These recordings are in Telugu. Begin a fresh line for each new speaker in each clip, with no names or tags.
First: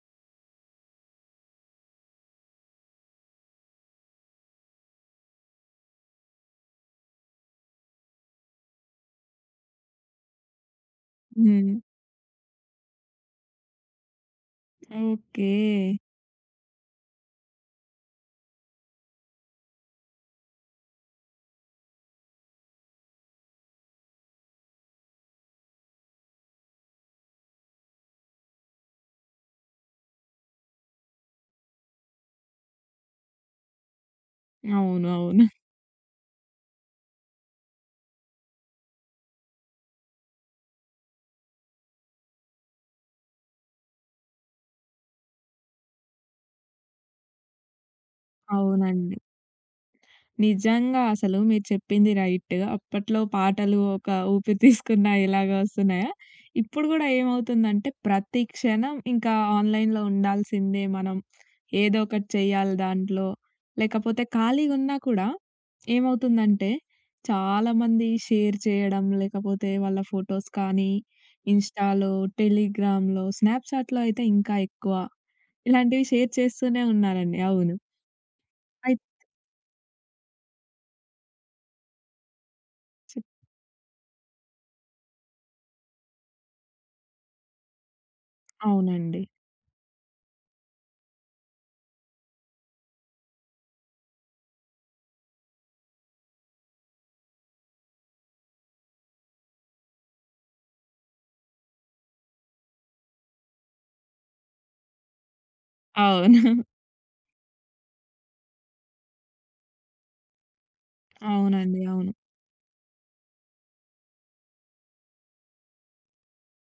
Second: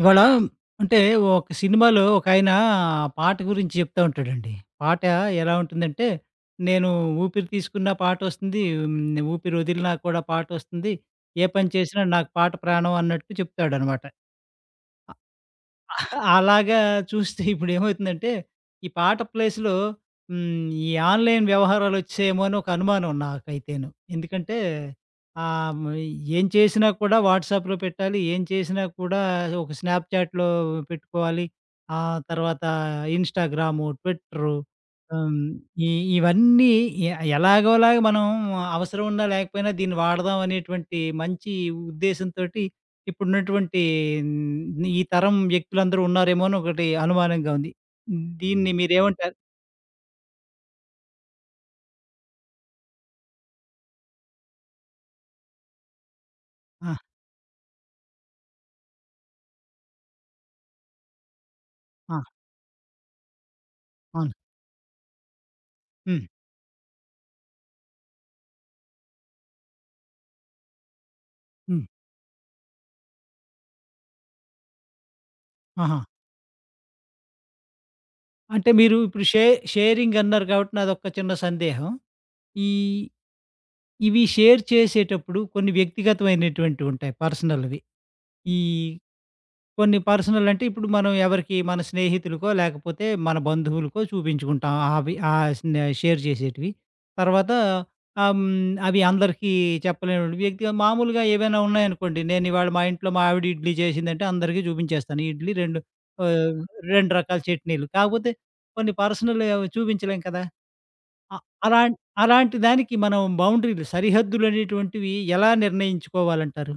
ఇవాళ అంటే ఒక సినిమాలో ఒకాయన పాట గురించి చెప్తా ఉంటాడండి. పాట ఎలా ఉంటుందంటే, నేను ఊపిరి తీసుకున్నా పాటొస్తుంది, ఊపిరి వదిలినా కూడా పాటొస్తుంది. ఏ పని
హ్మ్.
చేసినా నాకు పాట ప్రాణం అన్నట్టు చెప్తాడనమాట.
ఓకే.
అలాగా చూస్తే ఇప్పుడేమవుతుందంటే, ఈ పాట ప్లేస్‌లో ఈ ఆన్‌లైన్ వ్యవహారాలొచ్చేమో అని ఒక అనుమానం నాకైతేను. ఎందుకంటే ఆహ్, హ్మ్. ఏం చేసినా కూడా వాట్సాప్‌లో పెట్టాలి. ఏం చేసినా కూడా ఒక స్నాప్‌చాట్‌లో పెట్టుకోవాలి. ఆ తర్వాత ఇన్‌స్టాగ్రాము, ట్విట్టరు
అవును.
హ్మ్.
అవును.
ఈ ఇవన్నీ ఎ ఎలాగోలాగా మనం అవసరం ఉన్నా లేకపోయినా దీన్ని వాడదాం అనేటువంటి మంచి ఉద్దేశంతోటి ఇప్పుడున్నటువంటి ఈ తరం వ్యక్తులందరూ ఉన్నారేమో అని ఒకటి అనుమానంగా ఉంది. దీన్ని హ్మ్.
అవునండి.
మీరేమంటారు?
నిజంగా అసలు మీరు చెప్పింది రైట్. అప్పట్లో పాటలు ఒక ఊపిరి తీసుకున్నా ఇలాగ వస్తున్నాయా? ఇప్పుడు
ఆ!
గూడా ఏమవుతుందంటే ప్రతి క్షణం ఇంకా ఆన్‌లైన్‌లో ఉండాల్సిందే మనం. ఏదో
ఆ!
ఒకటి చేయాలి దాంట్లో. లేకపోతే
అవును.
ఖాళీగున్నా కూడా
హ్మ్.
ఏమవుతుందంటే చాలామంది షేర్ చేయడం, లేకపోతే వాళ్ళ ఫోటోస్ కానీ,
హ్మ్.
ఇన్‌స్టాలో, టెలిగ్రామ్‌లో, స్నాప్‌చాట్‌లో అయితే ఇంకా ఎక్కువ.
ఆహా!
ఇలాంటివి షేర్ చేస్తూనే ఉన్నారండి. అవును.
అంటే మీరు
అయిత్
ఇప్పుడు షేరింగ్ అన్నారు కాబట్టి నాదొక చిన్న సందేహం. ఈ ఇవి షేర్ చేసేటప్పుడు కొన్ని వ్యక్తిగతమైనటువంటివి ఉంటాయి పర్సనల్‌వి. ఈ
అవునండి.
కొన్ని పర్సనల్ అంటే ఇప్పుడు మనం ఎవరికి మన స్నేహితులకో లేకపోతే మన బంధువులకో చూపించుకుంటాం అవి షేర్ చేసేటివి తర్వాత ఆమ్, అవి అందరికీ చెప్పలేని వ్యక్తిగా మామూలుగా ఏవైనా ఉన్నాయనుకోండి. నేను ఇవాళ మా ఇంట్లో మా ఆవిడ ఇడ్లీ చేసిందంటే అందరికీ చూపించేస్తాను ఈ ఇడ్లీ, ఆ,
అవును.
రెండు రకాల చట్నీలు. కాకపోతే కొన్ని పర్సనల్ చూపించలేం కదా. అ-
అవునండి.
అలా
అవును.
అలాంటి దానికి మనం బౌండరీలు, సరిహద్దులు అనేటువంటివి ఎలా నిర్ణయించుకోవాలంటారు?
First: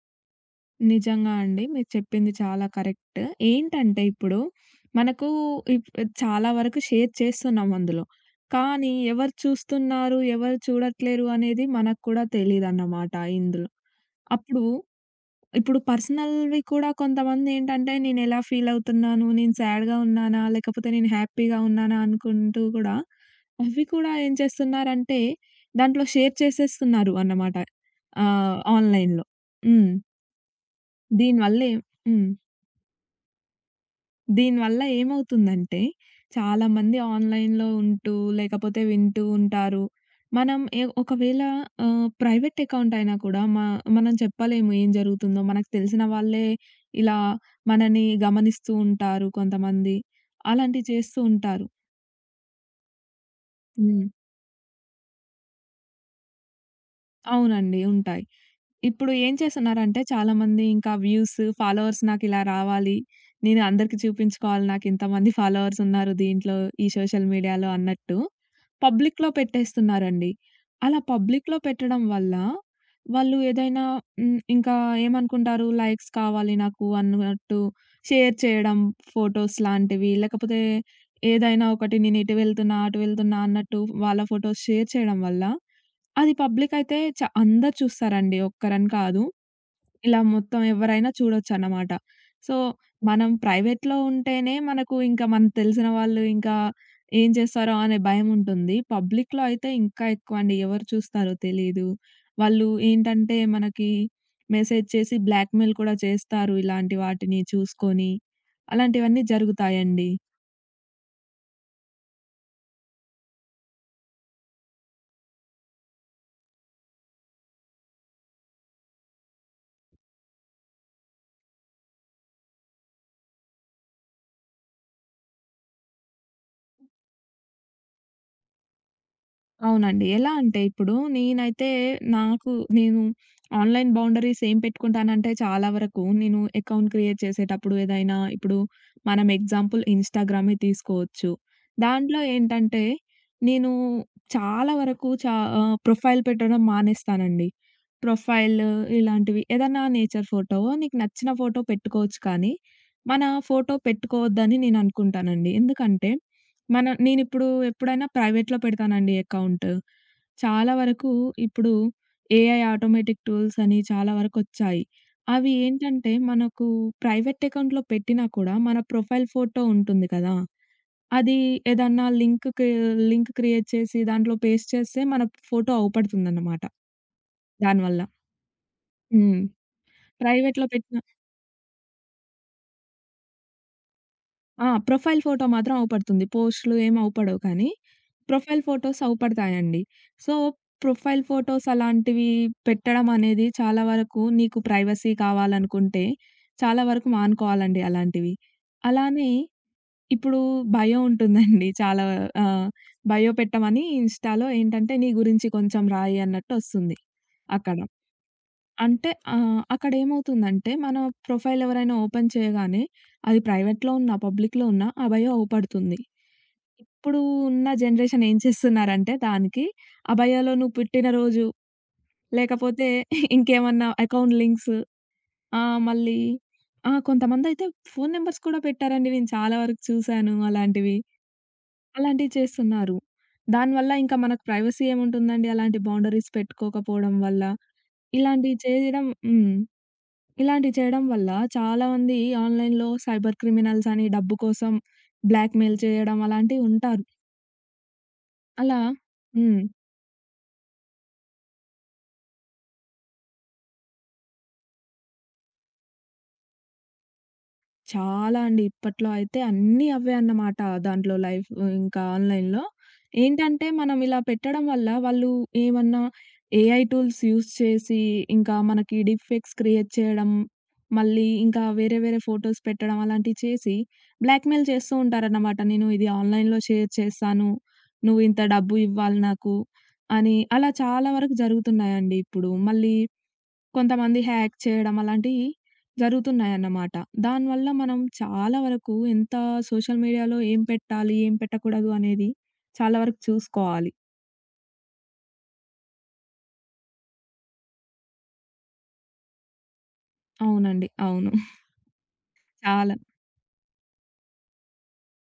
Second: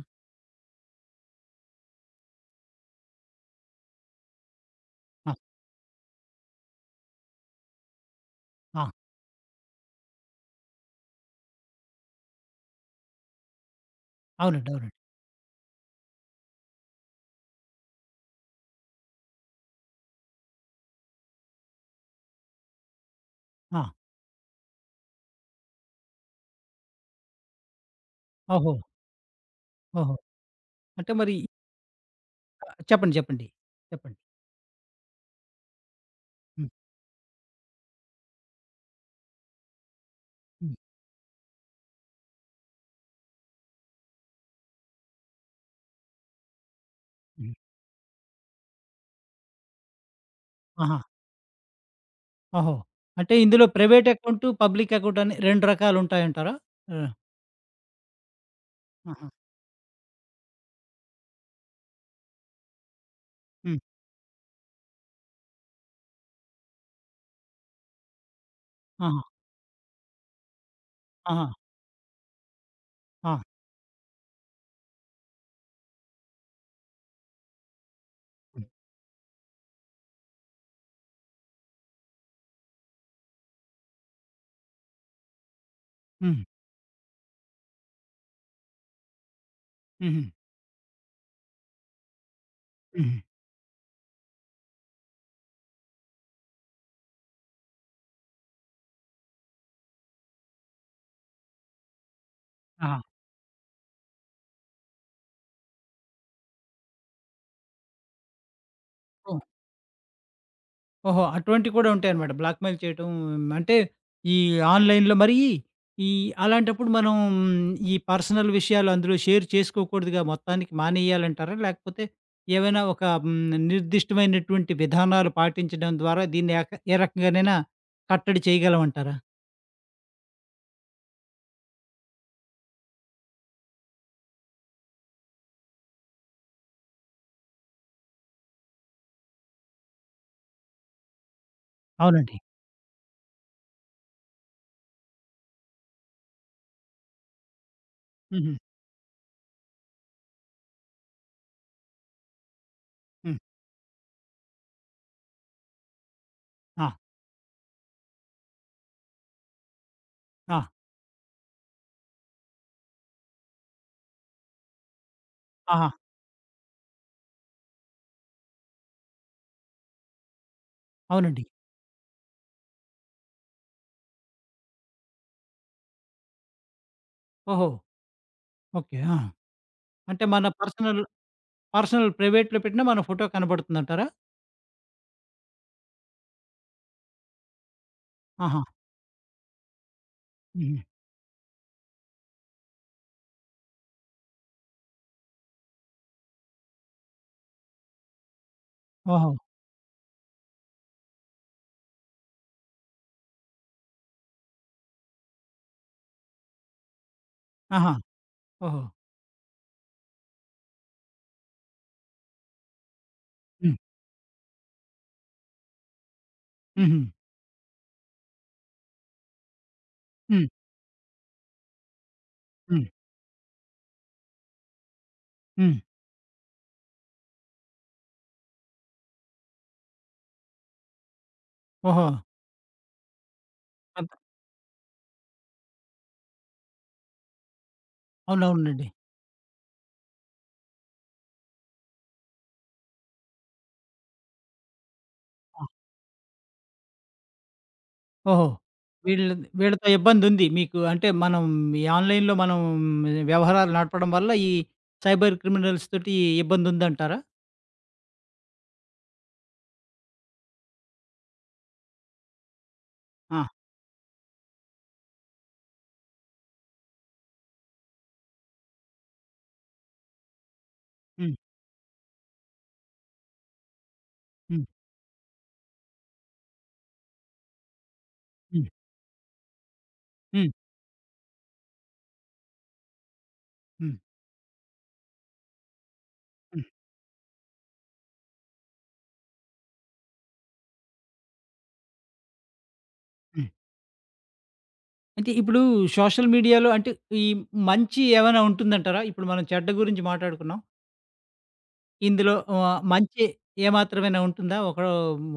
నిజంగా అండి. మీరు చెప్పింది చాలా కరెక్ట్. ఏంటంటే ఇప్పుడు మనకు
ఆ,
ఇప్ చాలా వరకు షేర్ చేస్తున్నాం అందులో.
ఆ,
కానీ ఎవరు చూస్తున్నారు, ఎవరు చూడట్లేరు అనేది మనకు కూడా తెలీదన్నమాట ఇందులో. అప్పుడు
అవునండి, అవునండి.
ఇప్పుడు పర్సనల్‌వి కూడా కొంతమందేంటంటే, నేనెలా ఫీలవుతున్నాను, నేను సాడ్‌గా ఉన్నానా, లేకపోతే నేను హ్యాపీగా ఉన్నానా అనుకుంటూ కూడా,
ఆ,
అవి కూడా ఏం చేస్తున్నారంటే, దాంట్లో షేర్ చేసేస్తున్నారు అన్నమాట.
ఓహో,
ఆన్‌లైన్‌లో. హ్మ్.
ఓహో. అంటే మరి
దీనివల్లే హ్మ్.
చెప్పండి. చెప్పండి. చెప్పండి.
దీనివల్ల ఏమవుతుందంటే,
హ్మ్.
చాలామంది ఆన్‌లైన్‌లో ఉంటూ, లేకపోతే వింటూ ఉంటారు. మనం
హ్మ్.
ఒకవేళ ప్రైవేట్ అకౌంట్ అయినా కూడా మనం చెప్పలేము ఏం జరుగుతుందో. మనకు తెలిసిన వాళ్ళే ఇలా
హ్మ్.
మనని గమనిస్తూ ఉంటారు కొంతమంది. అలాంటివి
ఆహా!
చేస్తూ ఉంటారు.
ఓహో! అంటే ఇందులో
హ్మ్.
ప్రైవేట్ అకౌంటు, పబ్లిక్ అకౌంట్ అని 2 రకాలుంటాయంటారా? ఆ!
అవునండి. ఉంటాయి. ఇప్పుడు
ఆహా!
ఏం చేస్తున్నారంటే చాలామంది ఇంకా వ్యూస్, ఫాలోవర్స్ నాకిలా రావాలి. నేను
హ్మ్.
అందరికి చూపించుకోవాలి నాకింతమంది ఫాలోవర్స్ ఉన్నారు దీంట్లో ఈ సోషల్ మీడియాలో అన్నట్టు
ఆహా!
పబ్లిక్‌లో పెట్టేస్తున్నారండి. అలా
ఆహా!
పబ్లిక్‌లో పెట్టడం వల్ల
ఆ!
వాళ్ళు ఏదైనా ఇంకా ఏమనుకుంటారు లైక్స్ కావాలి నాకు అన్నట్టు షేర్
హ్మ్.
చేయడం ఫోటోస్ లాంటివి లేకపోతే ఏదైనా ఒకటి నేను ఇటు వెళ్తున్నా, అటు వెళ్తున్నా అన్నట్టు వాళ్ళ ఫోటోస్ షేర్ చేయడం వల్ల అది
హ్మ్.
పబ్లిక్ అయితే అందరు చూస్తారండి. ఒక్కరని కాదు. ఇలా
హుహు.
మొత్తం ఎవరైనా చూడొచ్చన్నమాట. సో,
హుహు.
మనం ప్రైవేట్‌లో ఉంటేనే మనకు ఇంకా మనకు తెలిసిన వాళ్ళు ఇంకా ఏం చేస్తారో అనే భయముంటుంది. పబ్లిక్‌లో అయితే ఇంకా ఎక్కువండి. ఎవరు చూస్తారో తెలీదు. వాళ్ళు
ఆహా!
ఏంటంటే మనకి మెసేజ్ చేసి బ్లాక్‌మెయిల్ కూడా చేస్తారు. ఇలాంటి వాటిని చూసుకొని అలాంటివన్నీ
ఓహ్!
జరుగుతాయండి.
ఓహో! అటువంటివి కూడా ఉంటాయన్నమాట. బ్లాక్‌మెయిల్ చేయటం అంటే ఈ ఆన్‌లైన్‌లో మరి ఈ అలాంటప్పుడు మనం పర్సనల్ విషయాలు అందులో షేర్ చేసుకోకూడదుగా? మొత్తానికి మానేయాలంటారా? లేకపోతే ఏవైనా ఒక నిర్దిష్టమైనటువంటి విధానాలు పాటించడం ద్వారా దీన్ని ఏ రకంగానైనా కట్టడి చేయగలమంటారా?
అవునండి. ఎలా అంటే ఇప్పుడు నేనైతే నాకు నేను ఆన్‌లైన్ బౌండరీస్ ఏం పెట్టుకుంటానంటే చాలా వరకు నేను అకౌంట్ క్రియేట్ చేసేటప్పుడు ఏదైనా ఇప్పుడు మనం ఎగ్జాంపుల్ ఇన్‌స్టాగ్రామే తీసుకోవచ్చు. దాంట్లో
అవునండి.
ఏంటంటే నేను చాలా వరకు ప్రొఫైల్ పెట్టడం మానేస్తానండి.
హుహు.
ప్రొఫైల్ ఇలాంటివి ఏదన్నా నేచర్ ఫోటో నీకు నచ్చిన ఫోటో పెట్టుకోవచ్చు కానీ, మన
హ్మ్.
ఫోటో పెట్టుకోవద్దని నేను అనుకుంటానండి. ఎందుకంటే
ఆ!
నేనిప్పుడు ఎప్పుడైనా ప్రైవేట్‌లో పెడతానండి అకౌంట్.
ఆ!
చాలా వరకు ఇప్పుడు ఏఐ ఆటోమేటిక్ టూల్స్ అని చాలా వరకొచ్చాయి. అవి
ఆహా!
ఏంటంటే మనకు ప్రైవేట్ అకౌంట్‌లో పెట్టినా కూడా మన ప్రొఫైల్ ఫోటో ఉంటుంది కదా! అది
అవునండి.
ఏదన్నా లింక్‌కి లింక్ క్రియేట్ చేసి దాంట్లో పేస్ట్ చేస్తే మన ఫోటో అవుపడుతుందన్నమాట
ఓహో!
దానివల్ల.
ఓకే. ఆ!
హ్మ్.
అంటే మన
ప్రైవేట్‌లో పెట్టిన
పర్సనల్, ప్రైవేట్‌లో పెట్టినా మన ఫోటో కనబడుతుందంటారా?
ఆ! ప్రొఫైల్ ఫోటో మాత్రం అవుపడుతుంది. పోస్ట్‌లు ఏమి అవుపడవు కానీ, ప్రొఫైల్
ఆహా!
ఫోటోస్ అవుపడతాయండి. సో,
హుహు.
ప్రొఫైల్ ఫోటోస్ అలాంటివి పెట్టడం అనేది చాలా వరకు నీకు ప్రైవసీ కావాలనుకుంటే, చాలా వరకు మానుకోవాలండి అలాంటివి. అలానే
ఓహో!
ఇప్పుడు బయో ఉంటుందండి. ఆహ్, బయో పెట్టమని ఇన్‌స్టాలో ఏంటంటే, నీ గురించి కొంచెం రాయి అన్నట్టు ఒస్తుంది అక్కడ.
ఆహా! ఓహో!
అంటే అక్కడేమవుతుందంటే మన ప్రొఫైల్ ఎవరైనా ఓపెన్ చేయగానే అది
హ్మ్.
ప్రైవేట్‌లో ఉన్నా, పబ్లిక్‌లో ఉన్నా ఆ బయో అవుపడుతుంది.
హుహు.
ఇప్పుడు ఉన్న జనరేషన్ ఏం చేస్తున్నారంటే దానికి ఆ
హ్మ్.
బయోలో నువ్వు పుట్టినరోజు,
హ్మ్.
లేకపోతే ఇంకేమన్నా అకౌంట్ లింక్స్
హ్మ్.
ఆహ్, మళ్ళీ ఆ! కొంతమందయితే ఫోను నంబర్స్ కూడా పెట్టారండి. నేను చాలా వరకు చూసాను అలాంటివి.
ఓహో!
అలాంటివి చేస్తున్నారు. దానివల్ల
అంత
ఇంకా మనకు ప్రైవసీ ఏముంటుందండి అలాంటి బౌండరీస్ పెట్టుకోకపోవడం వల్ల. ఇలాంటివి
అవునవునండి.
చేయడం హ్మ్. ఇలాంటివి చేయడం వల్ల చాలామంది ఆన్‌లైన్‌లో సైబర్ క్రిమినల్స్ అని డబ్బు కోసం
ఆ!
బ్లాక్‌మెయిల్ చేయడం అలాంటివి ఉంటారు.
ఓహో!
అలా
వీళ్ళ
హ్మ్.
వీళ్ళతో ఇబ్బందుంది మీకు. అంటే మనం ఈ ఆన్‌లైన్‌లో మనం వ్యవహారాలు నడపడం వల్ల ఈ సైబర్ క్రిమినల్స్ తోటి ఇబ్బందుందంటారా?
చాలా అండి. ఇప్పట్లో అయితే అన్నీ అవే అన్నమాట. దాంట్లో లైఫ్ ఇంకా ఆన్‌లైన్‌లో.
ఆ!
ఏంటంటే మనం ఇలా పెట్టడం వల్ల వాళ్ళు ఏమన్నా ఏఐ టూల్స్ యూజ్ చేసి ఇంకా మనకి డీప్‌ఫేక్స్ క్రియేట్ చేయడం, మళ్ళీ
హ్మ్.
ఇంకా వేరే వేరే ఫోటోస్ పెట్టడం అలాంటివి చేసి
హ్మ్.
బ్లాక్‌మెయిల్ చేస్తూ ఉంటారన్నమాట. నేను ఇది ఆన్‌లైన్‌లో షేర్ చేస్తాను. నువ్వు ఇంత
హ్మ్.
డబ్బు ఇవ్వాలి నాకు అని
హ్మ్.
అలా చాలా వరకు జరుగుతున్నాయండి ఇప్పుడు. మళ్ళీ
హ్మ్.
కొంతమంది హ్యాక్ చేయడం అలాంటివి
హ్మ్.
జరుగుతున్నాయన్నమాట. దానివల్ల మనం చాలా వరకు ఎంత సోషల్ మీడియాలో ఏం పెట్టాలి, ఏం పెట్టకూడదు అనేది చాలా వరకు
హ్మ్.
చూసుకోవాలి.
అయితే ఇప్పుడు సోషల్ మీడియాలో అంటే ఈ మంచి ఏమైనా ఉంటుందంటారా? ఇప్పుడు మనం చెడ్డ గురించి మాట్లాడుకున్నాం.
అవునండి. అవును.
ఇందులో
చాలా
మంచి ఏమాత్రమైనా ఉంటుందా? ఒకటో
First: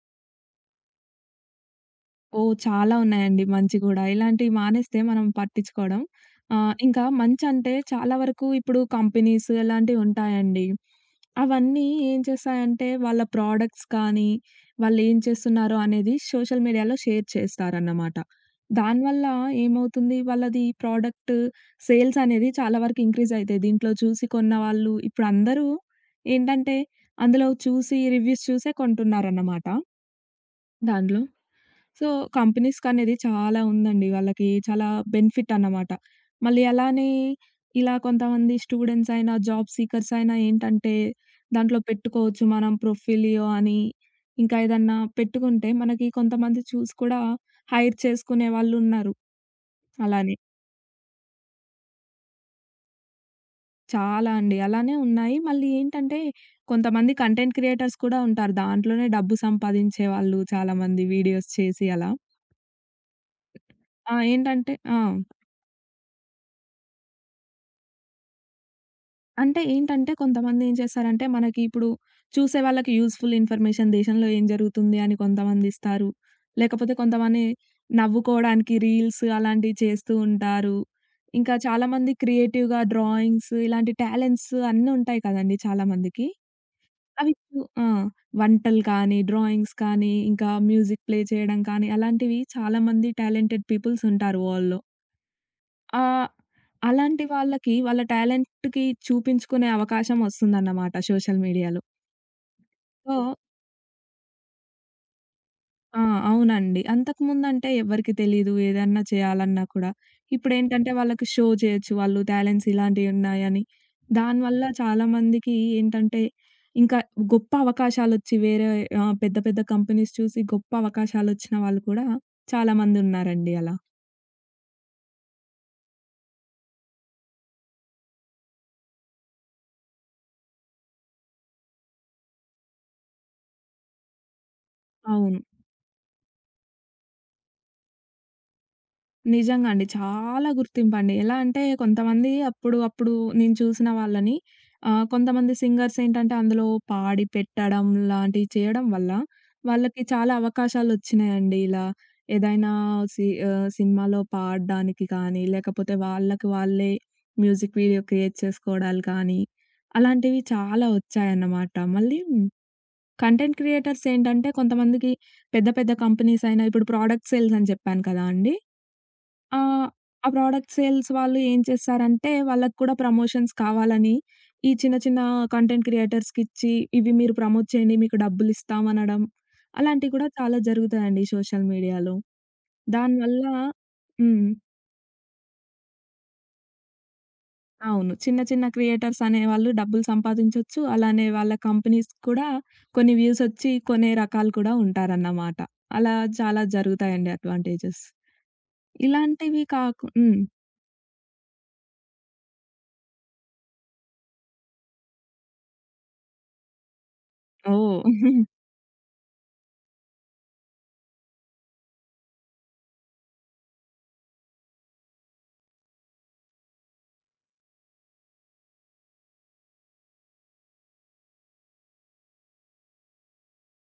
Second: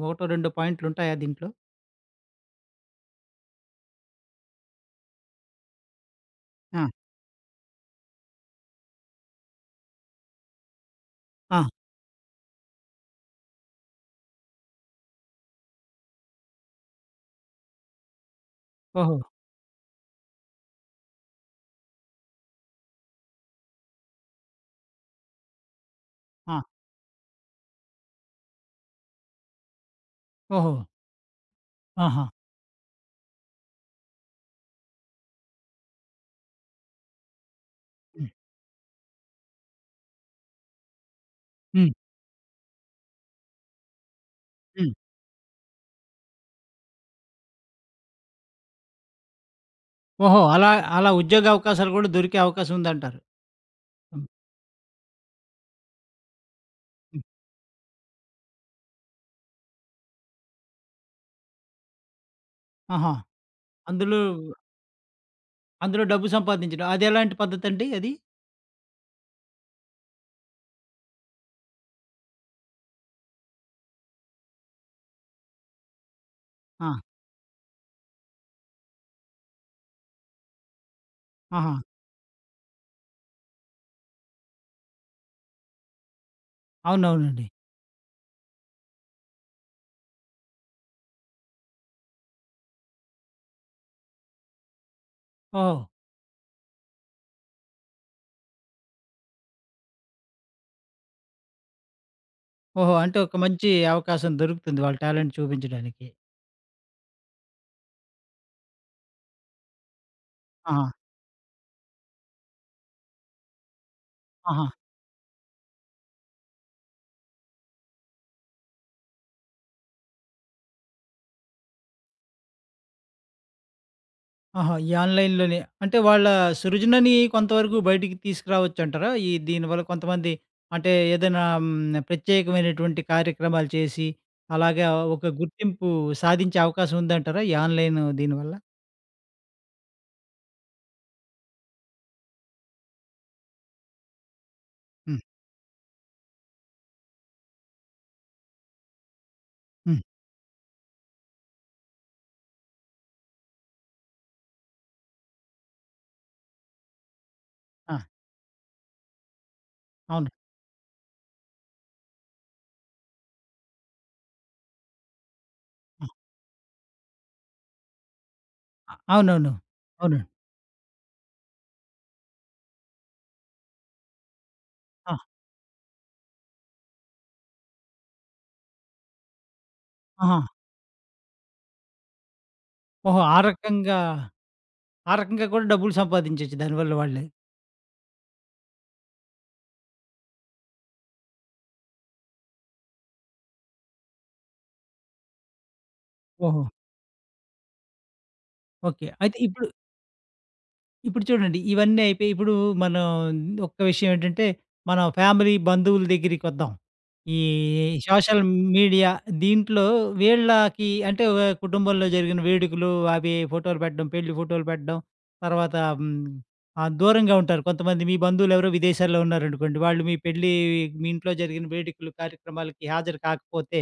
ఒకటో రెండో పాయింట్లుంటాయా దీంట్లో?
ఓహ్! చాలా ఉన్నాయండి మంచి గూడా. ఇలాంటివి మానేస్తే మనం పట్టించుకోవడం.
ఆ!
ఇంకా మంచంటే చాలా వరకు ఇప్పుడు కంపెనీస్ ఇలాంటివుంటాయండి.
ఆ!
అవన్నీ ఏం చేస్తాయంటే వాళ్ళ ప్రొడక్ట్స్ కానీ, వాళ్ళేం చేస్తున్నారో అనేది సోషల్ మీడియాలో షేర్ చేస్తారన్నమాట.
ఓహో!
దానివల్ల ఏమవుతుంది వాళ్ళది ప్రొడక్ట్ సేల్స్ అనేది చాలా వరకు ఇంక్రీజ్ అయితాయి. దీంట్లో చూసి కొన్నవాళ్ళు ఇప్పుడందరూ
ఆ!
ఏంటంటే అందులో చూసి రివ్యూస్ చూసే కొంటున్నారన్నమాట
ఓహో!
దాంట్లో. సో,
ఆహా!
కంపెనీస్ కనేది చాలా ఉందండి. వాళ్ళకి చాలా బెనిఫిట్ అన్నమాట. మళ్ళీ అలానే ఇలా
హ్మ్.
కొంతమంది స్టూడెంట్స్ అయినా, జాబ్ సీకర్స్ అయినా ఏంటంటే దాంట్లో
హ్మ్.
పెట్టుకోవచ్చు మనం ప్రొఫిలియో అని. ఇంకా
హ్మ్.
ఏదన్నా పెట్టుకుంటే మనకి కొంతమంది చూసి కూడా హైర్ చేసుకునే వాళ్ళున్నారు. అలానే
ఓహో! అలా అలా ఉద్యోగ అవకాశాలు కూడా దొరికే అవకాశం ఉందంటారు. హ్మ్.
చాలా అండి. అలానే ఉన్నాయి. మళ్ళీ ఏంటంటే కొంతమంది
హ్మ్.
కంటెంట్ క్రియేటర్స్ కూడా ఉంటారు. దాంట్లోనే డబ్బు సంపాదించే వాళ్ళు చాలామంది వీడియోస్ చేసి అలా.
ఆహా!
ఆ!
అందులో
ఏంటంటే ఆ!
అందులో డబ్బు సంపాదించడం. అదెలాంటి పద్ధతండి అది?
అంటే ఏంటంటే కొంతమంది ఏం చేస్తారంటే మనకి ఇప్పుడు చూసే వాళ్ళకి యూజ్‌ఫుల్ ఇన్ఫర్మేషన్ దేశంలో ఏం జరుగుతుంది అని కొంతమంది ఇస్తారు.
ఆ!
లేకపోతే కొంతమంది నవ్వుకోవడానికి రీల్స్ అలాంటివి చేస్తూ ఉంటారు. ఇంకా
ఆహా!
చాలామంది క్రియేటివ్‌గా డ్రాయింగ్స్ ఇలాంటి టాలెంట్స్ అన్నీ ఉంటాయి కదండీ చాలామందికి. అవి
అవునవునండి.
ఆ! వంటలు కానీ, డ్రాయింగ్స్ కానీ, ఇంకా మ్యూజిక్ ప్లే చేయడం కానీ అలాంటివి చాలామంది టాలెంటెడ్ పీపుల్స్ ఉంటారు వరల్డ్‌లో.
ఓహో!
ఆ! అలాంటి వాళ్ళకి వాళ్ళ టాలెంట్‌కి చూపించుకునే అవకాశం వస్తుందన్నమాట సోషల్ మీడియాలో.
ఓహో!
సో
అంటే ఒక మంచి అవకాశం దొరుకుతుంది వాళ్ళ టాలెంట్
ఆ!
చూపించడానికి.
అవునండి. అంతకుముందంటే ఎవ్వరికీ తెలీదు. ఏదన్నా చేయాలన్నా కూడా.
ఆహా!
ఇప్పుడేంటంటే వాళ్ళకి షో చేయొచ్చు. వాళ్ళు టాలెంట్స్ ఇలాంటియున్నాయని. దానివల్ల
ఆహా!
చాలామందికి ఏంటంటే ఇంకా గొప్ప అవకాశాలొచ్చి వేరే పెద్ద పెద్ద కంపెనీస్ చూసి గొప్ప అవకాశాలొచ్చిన వాళ్ళు కూడా చాలామందున్నారండి అలా.
ఆహా! ఈ ఆన్‌లైన్‌లోనే. అంటే వాళ్ళ సృజనని కొంతవరకు బయటికి తీసుకురావచ్చంటారా? ఈ దీనివల్ల కొంతమంది అంటే ఏదైనా ప్రత్యేకమైనటువంటి కార్యక్రమాలు చేసి, అలాగా ఒక
అవును.
గుర్తింపు సాధించే అవకాశం ఉందంటారా? ఈ ఆన్‌లైన్ దీనివల్ల?
నిజంగా అండి. చాలా గుర్తింపండి. ఎలా అంటే కొంతమంది అప్పుడు నేను చూసిన వాళ్ళని
హ్మ్.
కొంతమంది సింగర్స్ ఏంటంటే అందులో పాడి పెట్టడం లాంటివి చేయడం వల్ల వాళ్ళకి
హ్మ్.
చాలా అవకాశాలొచ్చినాయండి. ఇలా ఏదైనా సినిమాలో పాడడానికి కానీ, లేకపోతే వాళ్ళకి వాళ్ళే మ్యూజిక్
ఆ!
వీడియో క్రియేట్ చేసుకోవడాలు కానీ,
అవును.
అలాంటివి చాలా వచ్చాయన్నమాట. మళ్ళీ కంటెంట్ క్రియేటర్స్ ఏంటంటే కొంతమందికి పెద్ద పెద్ద
ఆ!
కంపెనీస్ అయినా ఇప్పుడు ప్రొడక్ట్ సేల్స్ అని చెప్పాను కదా అండీ!
అవునవును.
ఆహ్, ఆ
అవునండి.
ప్రొడక్ట్ సేల్స్ వాళ్ళు ఏం చేస్తారంటే, వాళ్ళకి కూడా ప్రమోషన్స్ కావాలని, ఈ చిన్న
ఆ!
చిన్న కంటెంట్ క్రియేటర్స్‌కిచ్చి, ఇవి మీరు ప్రమోట్ చేయండి, మీకు డబ్బులిస్తాం అనడం, అలాంటివి కూడా
ఆహా!
చాలా జరుగుతాయండి ఈ సోషల్ మీడియాలో.
ఓహో! ఆ
దానివల్ల
రకంగా,
హ్మ్.
ఆ రకంగా కూడా డబ్బులు సంపాదించొచ్చు దానివల్ల వాళ్ళే.
అవును. చిన్న చిన్న క్రియేటర్స్ అనేవాళ్ళు డబ్బులు సంపాదించొచ్చు. అలానే వాళ్ళ కంపెనీస్ కూడా కొన్ని వ్యూసొచ్చి కొనే రకాలు కూడా ఉంటారన్నమాట. అలా చాలా
ఓహో!
జరుగుతాయండి అడ్వాంటేజెస్.
ఓకే. అయితే
ఇలాంటివి
ఇప్పుడు
కాకు హ్మ్.
ఇప్పుడు చూడండి ఇవన్నీ అయిపోయి. ఇప్పుడు మనం ఒక్క విషయం ఏంటంటే, మనం ఫ్యామిలీ, బంధువుల దగ్గరికొద్దాం. ఈ
ఓహ్!
సోషల్ మీడియా దీంట్లో వీళ్ళకి అంటే కుటుంబంలో జరిగిన వేడుకలు, అవి ఫోటోలు పెట్టడం, పెళ్లి ఫోటోలు పెట్టడం, తర్వాత దూరంగా ఉంటారు కొంతమంది. మీ బంధువులెవరో విదేశాల్లో ఉన్నారనుకోండి, వాళ్ళు మీ ఇంట్లో జరిగిన వేడుకలు, కార్యక్రమాలకి హాజరు కాకపోతే,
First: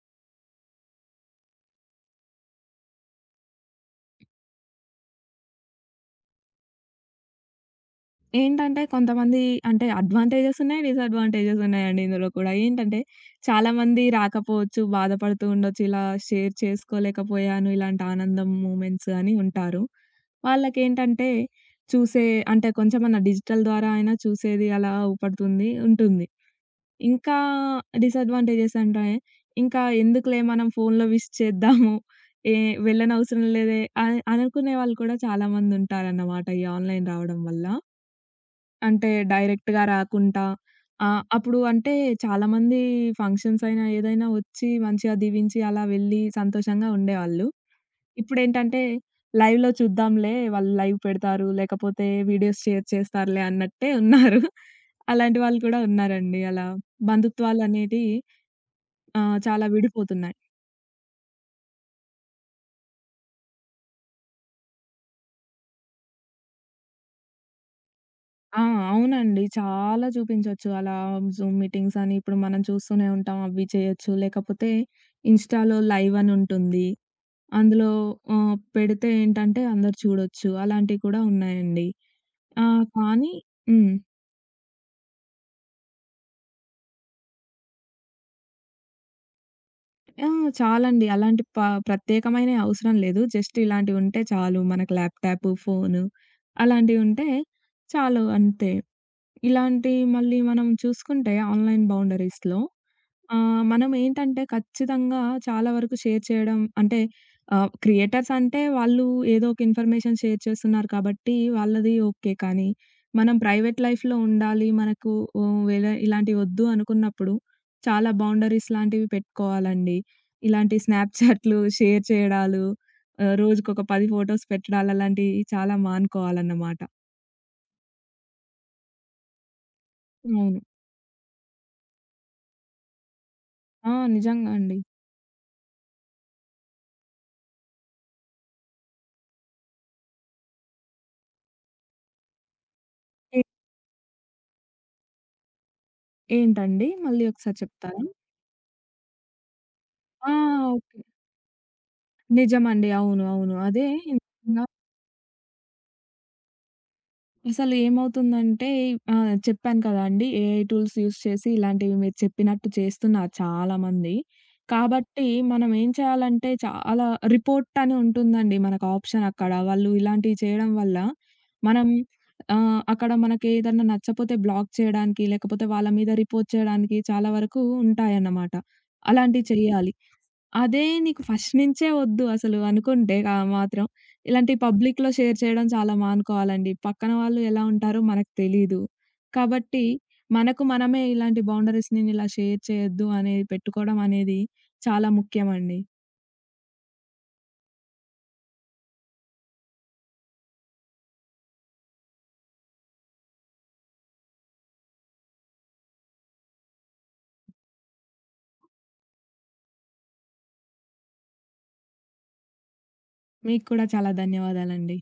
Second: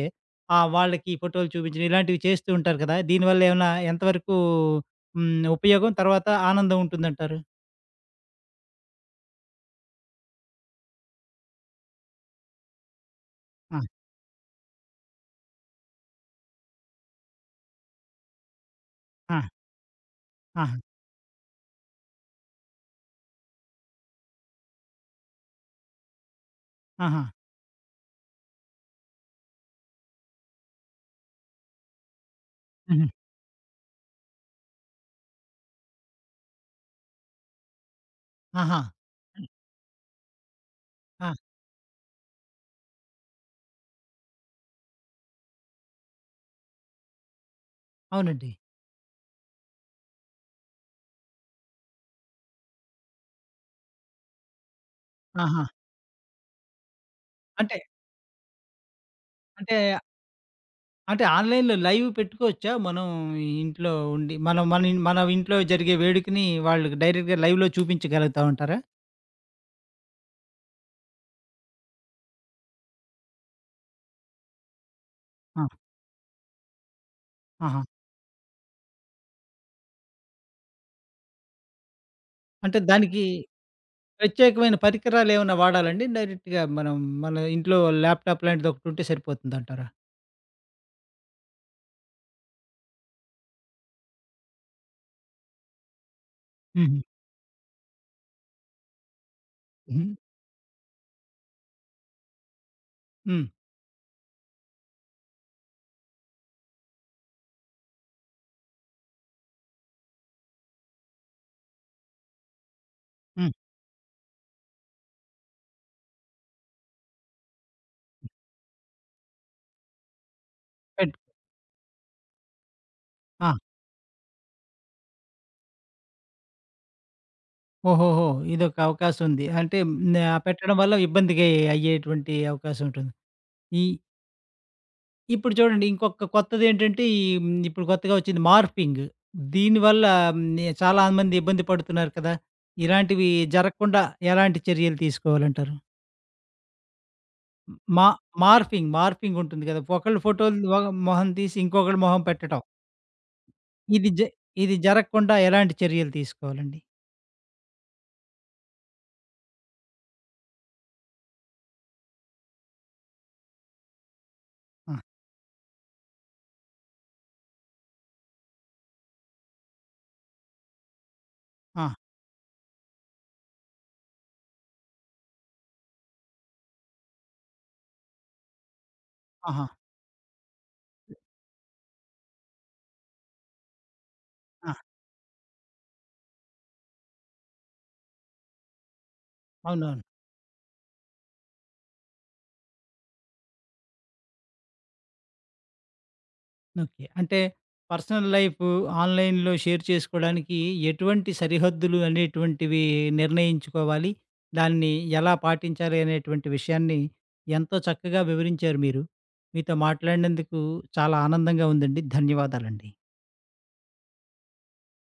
వాళ్ళకి ఫోటోలు చూపించడం ఇలాంటివి చేస్తూ ఉంటారు కదా! దీనివల్ల ఏమైనా ఎంతవరకు ఉపయోగం, తర్వాత ఆనందం ఉంటుందంటారు?
ఏంటంటే కొంతమంది అంటే అడ్వాంటేజెస్ ఉన్నాయి. డిసడ్వాంటేజెస్ ఉన్నాయండి ఇందులో కూడా. ఏంటంటే
ఆ!
చాలామంది రాకపోవచ్చు, బాధపడుతూ ఉండొచ్చు. ఇలా షేర్ చేసుకోలేకపోయాను ఇలాంటి ఆనందం మూమెంట్స్ అని
ఆ!
ఉంటారు.
ఆహా!
వాళ్ళకేంటంటే చూసే అంటే కొంచెమన్నా డిజిటల్ ద్వారా అయినా చూసేది అలా ఊపడుతుంది ఉంటుంది.
ఆహా!
ఇంకా డిసడ్వాంటేజెస్ అంటే ఇంకా ఎందుకులే మనం ఫోన్‌లో విష్ చేద్దాము. ఏ
హుహు.
వెళ్ళనవసరం లేదే అని అనుకునే వాళ్ళు కూడా చాలామంది ఉంటారన్నమాట. ఈ ఆన్‌లైన్ రావడం వల్ల.
ఆహా!
అంటే
హ్మ్.
డైరెక్ట్‌గా రాకుండా
ఆ!
అప్పుడు అంటే చాలామంది ఫంక్షన్స్ అయినా ఏదైనా వచ్చి మంచిగా దీవించి అలా వెళ్ళి సంతోషంగా ఉండేవాళ్ళు.
అవునండి.
ఇప్పుడేంటంటే లైవ్‌లో చూద్దాంలే వాళ్ళు లైవ్ పెడతారు, లేకపోతే వీడియోస్ షేర్ చేస్తారులే అన్నట్టే ఉన్నారు. అలాంటి వాళ్ళు
ఆహా!
కూడా ఉన్నారండి. అలా
అంటే
బంధుత్వాలనేటియి చాలా
అంటే
విడిపోతున్నాయి.
అంటే ఆన్‌లైన్‌లో లైవ్ పెట్టుకోవచ్చా? మనం ఇంట్లో ఉండి మనం మన ఇంట్లో జరిగే వేడుకని వాళ్ళకి డైరెక్ట్‌గా లైవ్‌లో చూపించగలుగుతాం
ఆ!
అంటారా?
అవునండి. చాలా చూపించొచ్చు. అలా జూమ్ మీటింగ్స్ అని ఇప్పుడు మనం చూస్తూనే ఉంటాం. అవి చేయొచ్చు. లేకపోతే
ఆ!
ఇన్‌స్టాలో లైవ్ అని ఉంటుంది.
ఆహా!
అందులో పెడితే ఏంటంటే అందరూ చూడొచ్చు. అలాంటివి కూడా ఉన్నాయండి. ఆ!
అంటే దానికి
కానీ హ్మ్.
ప్రత్యేకమైన పరికరాలేమన్నా వాడాలండి? డైరెక్ట్‌గా మనం మన ఇంట్లో ల్యాప్‌టాప్ లాంటిదొకటుంటే సరిపోతుందంటారా?
ఆ! చాలండి. అలాంటి ప్రత్యేకమైనయి అవసరం లేదు. జస్ట్ ఇలాంటివుంటే చాలు. మనకు ల్యాప్‌టాపు, ఫోను
హుహు.
అలాంటివుంటే చాలు అంతే. ఇలాంటి
హ్మ్.
మళ్ళీ మనం చూసుకుంటే ఆన్‌లైన్ బౌండరీస్‌లో
హ్మ్.
మనమేంటంటే ఖచ్చితంగా చాలా వరకు షేర్ చేయడం అంటే క్రియేటర్స్ అంటే వాళ్ళు ఏదో ఒక ఇన్ఫర్మేషన్ షేర్ చేస్తున్నారు కాబట్టి వాళ్ళది ఓకే. కానీ మనం
హ్మ్.
ప్రైవేట్ లైఫ్‌లో ఉండాలి. మనకు వేరే ఇలాంటివి వద్దు అనుకున్నప్పుడు చాలా బౌండరీస్ లాంటివి పెట్టుకోవాలండి. ఇలాంటి
పెట్
స్నాప్‌చాట్‌లు షేర్ చేయడాలు రోజుకొక 10 ఫోటోస్ పెట్టడాలు అలాంటివి చాలా మానుకోవాలన్నమాట.
ఓహోహో! ఇదొక అవకాశం ఉంది. అంటే
అవును.
పెట్టడం వల్ల ఇబ్బందికి అయ్యేటువంటి అవకాశం ఉంటుంది. ఈ
ఆ! నిజంగా అండి.
ఇప్పుడు చూడండి, ఇంకొక కొత్తదేంటంటే ఇప్పుడు కొత్తగా వచ్చింది మార్ఫింగ్. దీనివల్ల హ్మ్, చాలా మంది ఇబ్బంది పడుతున్నారు కదా! ఇలాంటివి
ఏ
జరగకుండా ఎలాంటి చర్యలు తీసుకోవాలంటారు?
ఏంటండి? మళ్ళీ ఒకసారి చెప్తారా?
మా మార్ఫింగ్, ఉంటుంది కదా! ఒకళ్ళ
ఆ!
ఫోటోలు,
ఓకే.
మొహం తీసి ఇంకొకళ్ళ మొహం పెట్టడం.
నిజమండి. అవును. అవును. అదే
ఇది జ
ఇంగా
ఇది జరగకుండా ఎలాంటి చర్యలు తీసుకోవాలండి?
అసలు ఏమవుతుందంటే చెప్పాను కదండీ! ఏఐ టూల్స్ యూజ్ చేసి ఇలాంటివి మీరు చెప్పినట్టు చేస్తున్నారు చాలామంది.
ఆ!
కాబట్టి మనం ఏం చేయాలంటే చాలా రిపోర్ట్ అని ఉంటుందండి మనకు ఆప్షన్ అక్కడ. వాళ్ళు ఇలాంటివి చేయడం వల్ల మనం
ఆ!
అక్కడ మనకేదన్నా నచ్చపోతే బ్లాక్ చేయడానికి, లేకపోతే వాళ్ళ మీద రిపోర్ట్ చేయడానికి చాలా వరకు ఉంటాయన్నమాట. అలాంటివి
ఆహా!
చేయాలి. అదే నీకు ఫస్ట్ నుంచే వద్దు అసలు అనుకుంటే ఆ మాత్రం ఇలాంటి
ఆ!
పబ్లిక్‌లో షేర్ చేయడం చాలా మానుకోవాలండి. పక్కన వాళ్ళు ఎలా ఉంటారో మనకు తెలీదు. కాబట్టి
అవునవును.
మనకు మనమే ఇలాంటి బౌండరీస్ నేను ఇలా షేర్ చేయొద్దు అనేది పెట్టుకోవడం అనేది చాలా ముఖ్యమండి.
ఓకే. అంటే పర్సనల్ లైఫు ఆన్‌లైన్‌లో షేర్ చేసుకోడానికి ఎటువంటి సరిహద్దులు అనేటువంటివి నిర్ణయించుకోవాలి? దాన్ని ఎలా పాటించాలి అనేటువంటి విషయాన్ని ఎంతో చక్కగా వివరించారు మీరు. మీతో మాట్లాడినందుకు చాలా ఆనందంగా ఉందండి. ధన్యవాదాలండి.
మీకు కూడా చాలా ధన్యవాదాలండి.